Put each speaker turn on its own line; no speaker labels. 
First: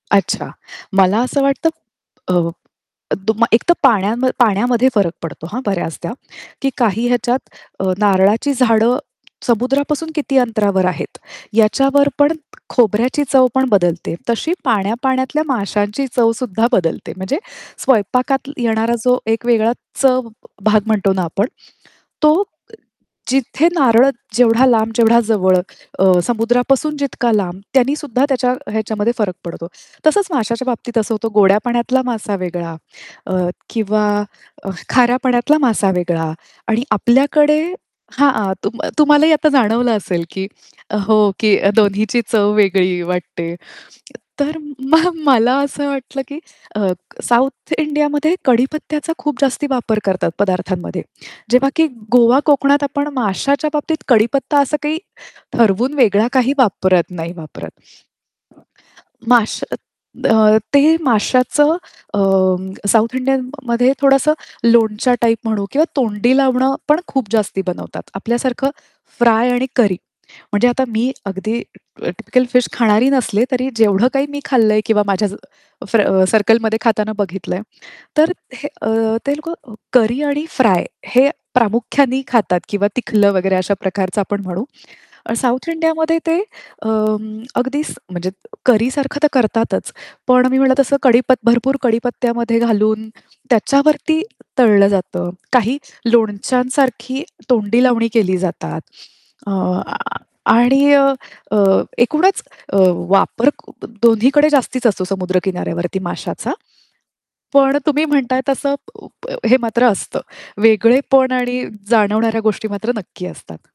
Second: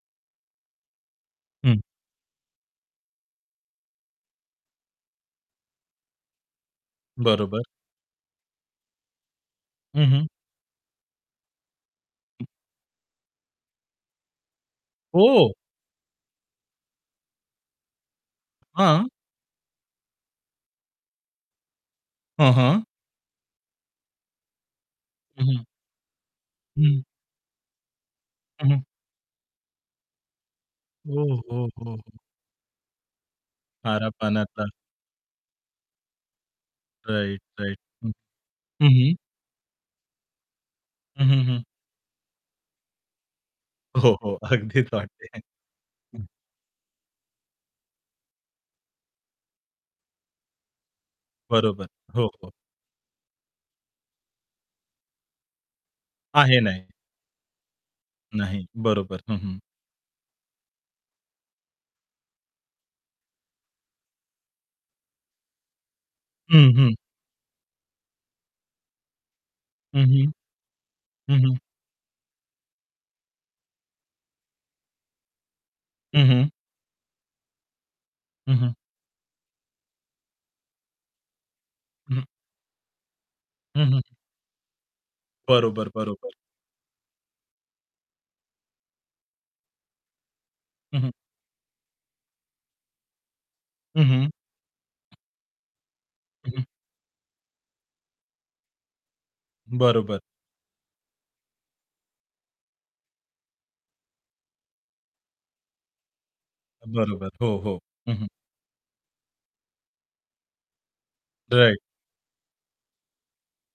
अच्छा मला असं वाटतं
हं.
अ, एकदम एक तर पाण्याम पाण्यामध्ये फरक पडतो हा बऱ्याचदा, की काही ह्याच्यात
बरोबर.
अ, नारळाची झाडं
हं,
समुद्रापासून
हं.
किती अंतरावर आहेत, याच्यावर पण
हं.
खोबऱ्याची चव पण बदलते. तशी पाण्या-पाण्यातल्या
हो.
माशांची चवसुद्धा बदलते. म्हणजे स्वयंपाकात येणारा
हां.
जो एक वेगळा चव भाग म्हणतो ना आपण, तो
हां,
अ,
हां.
जिथे नारळ जेवढा लांब, जेवढा जवळ
हं.
अ, समुद्रापासून
हं.
जितका लांब त्यानी सुद्धा त्याच्या
हं.
ह्याच्यामध्ये, फरक पडतो. तसंच माशाच्या बाबतीत असं
हो,
होतं गोड्या
हो, हो,
पाण्यातला
हो.
मासा वेगळा अ, किंवा
खाऱ्या पाण्याचा.
अ, खाऱ्या पाण्यातला मासा वेगळा आणि
राइट,
आपल्याकडे
राइट. हं.
हां, तुम
हं, हं.
तुम्हाला ही आता जाणवलं असेल, की
हं,
हो,
हं,
की
हं.
दोन्हीची चव वेगळी वाटते.
हो, हो.
तर
अगदीच
मग
वाटते.
मला असं वाटलं,
हं.
की अ, साउथ इंडियामध्ये कडीपत्त्याचा खूप जास्ती वापर करतात पदार्थांमध्ये. जेव्हा
बरोबर.
की
हो,
गोवा
हो.
कोकणात आपण माशाच्या बाबतीत कडीपत्ता असं काही, ठरवून वेगळा काही
आहे नाही.
वापरत, नाही वापरत.
नाही, बरोबर. हं, हं.
माश अ, ते माश्याचं अ, साउथ इंडियनमध्ये थोडंसं लोणच्या टाइप म्हणू किंवा तोंडी
हं,
लावणं,
हं.
पण खूप जास्ती बनवतात. आपल्यासारखं फ्राय आणि करी.
हं, हं.
म्हणजे आता मी
हं, हं.
अगदी टिपिकल फिश खाणारी नसले, तरी जेवढं काही मी खाल्लंय किंवा माझ्या फ
हं, हं.
सर्कलमध्ये खाताना बघितलंय. तर
हं,
हे
हं.
अ, ते लोकं करी आणि फ्राय हे प्रामुख्याने
हं.
खातात किंवा तिखलं वगैरे अशा
हं, हं.
प्रकारचं आपण म्हणू. साउथ
बरोबर,
इंडियामध्ये
बरोबर.
ते अं, अगदीच म्हणजे करी सारखं तर करतातच. पण मी म्हणलं तसं
हं, हं.
कडीप भरपूर कडीपत्त्यामध्ये घालून,
हं,
त्याच्यावरती
हं.
तळलं जातं. काही
हं, हं.
लोणच्यांसारखी तोंडी लावणी केली जातात. आह
बरोबर.
आणि अ, अ, एकूणच अ, वापर क दोन्हीकडे जास्तीच असतो समुद्र किनाऱ्यावरती माशाचा.
बरोबर. हो,
पण
हो.
तुम्ही
हं, हं
म्हणताय तसं उप हे मात्र असतं. वेगळेपण आणि
राइट.
जाणवणाऱ्या गोष्टी मात्र नक्की असतात.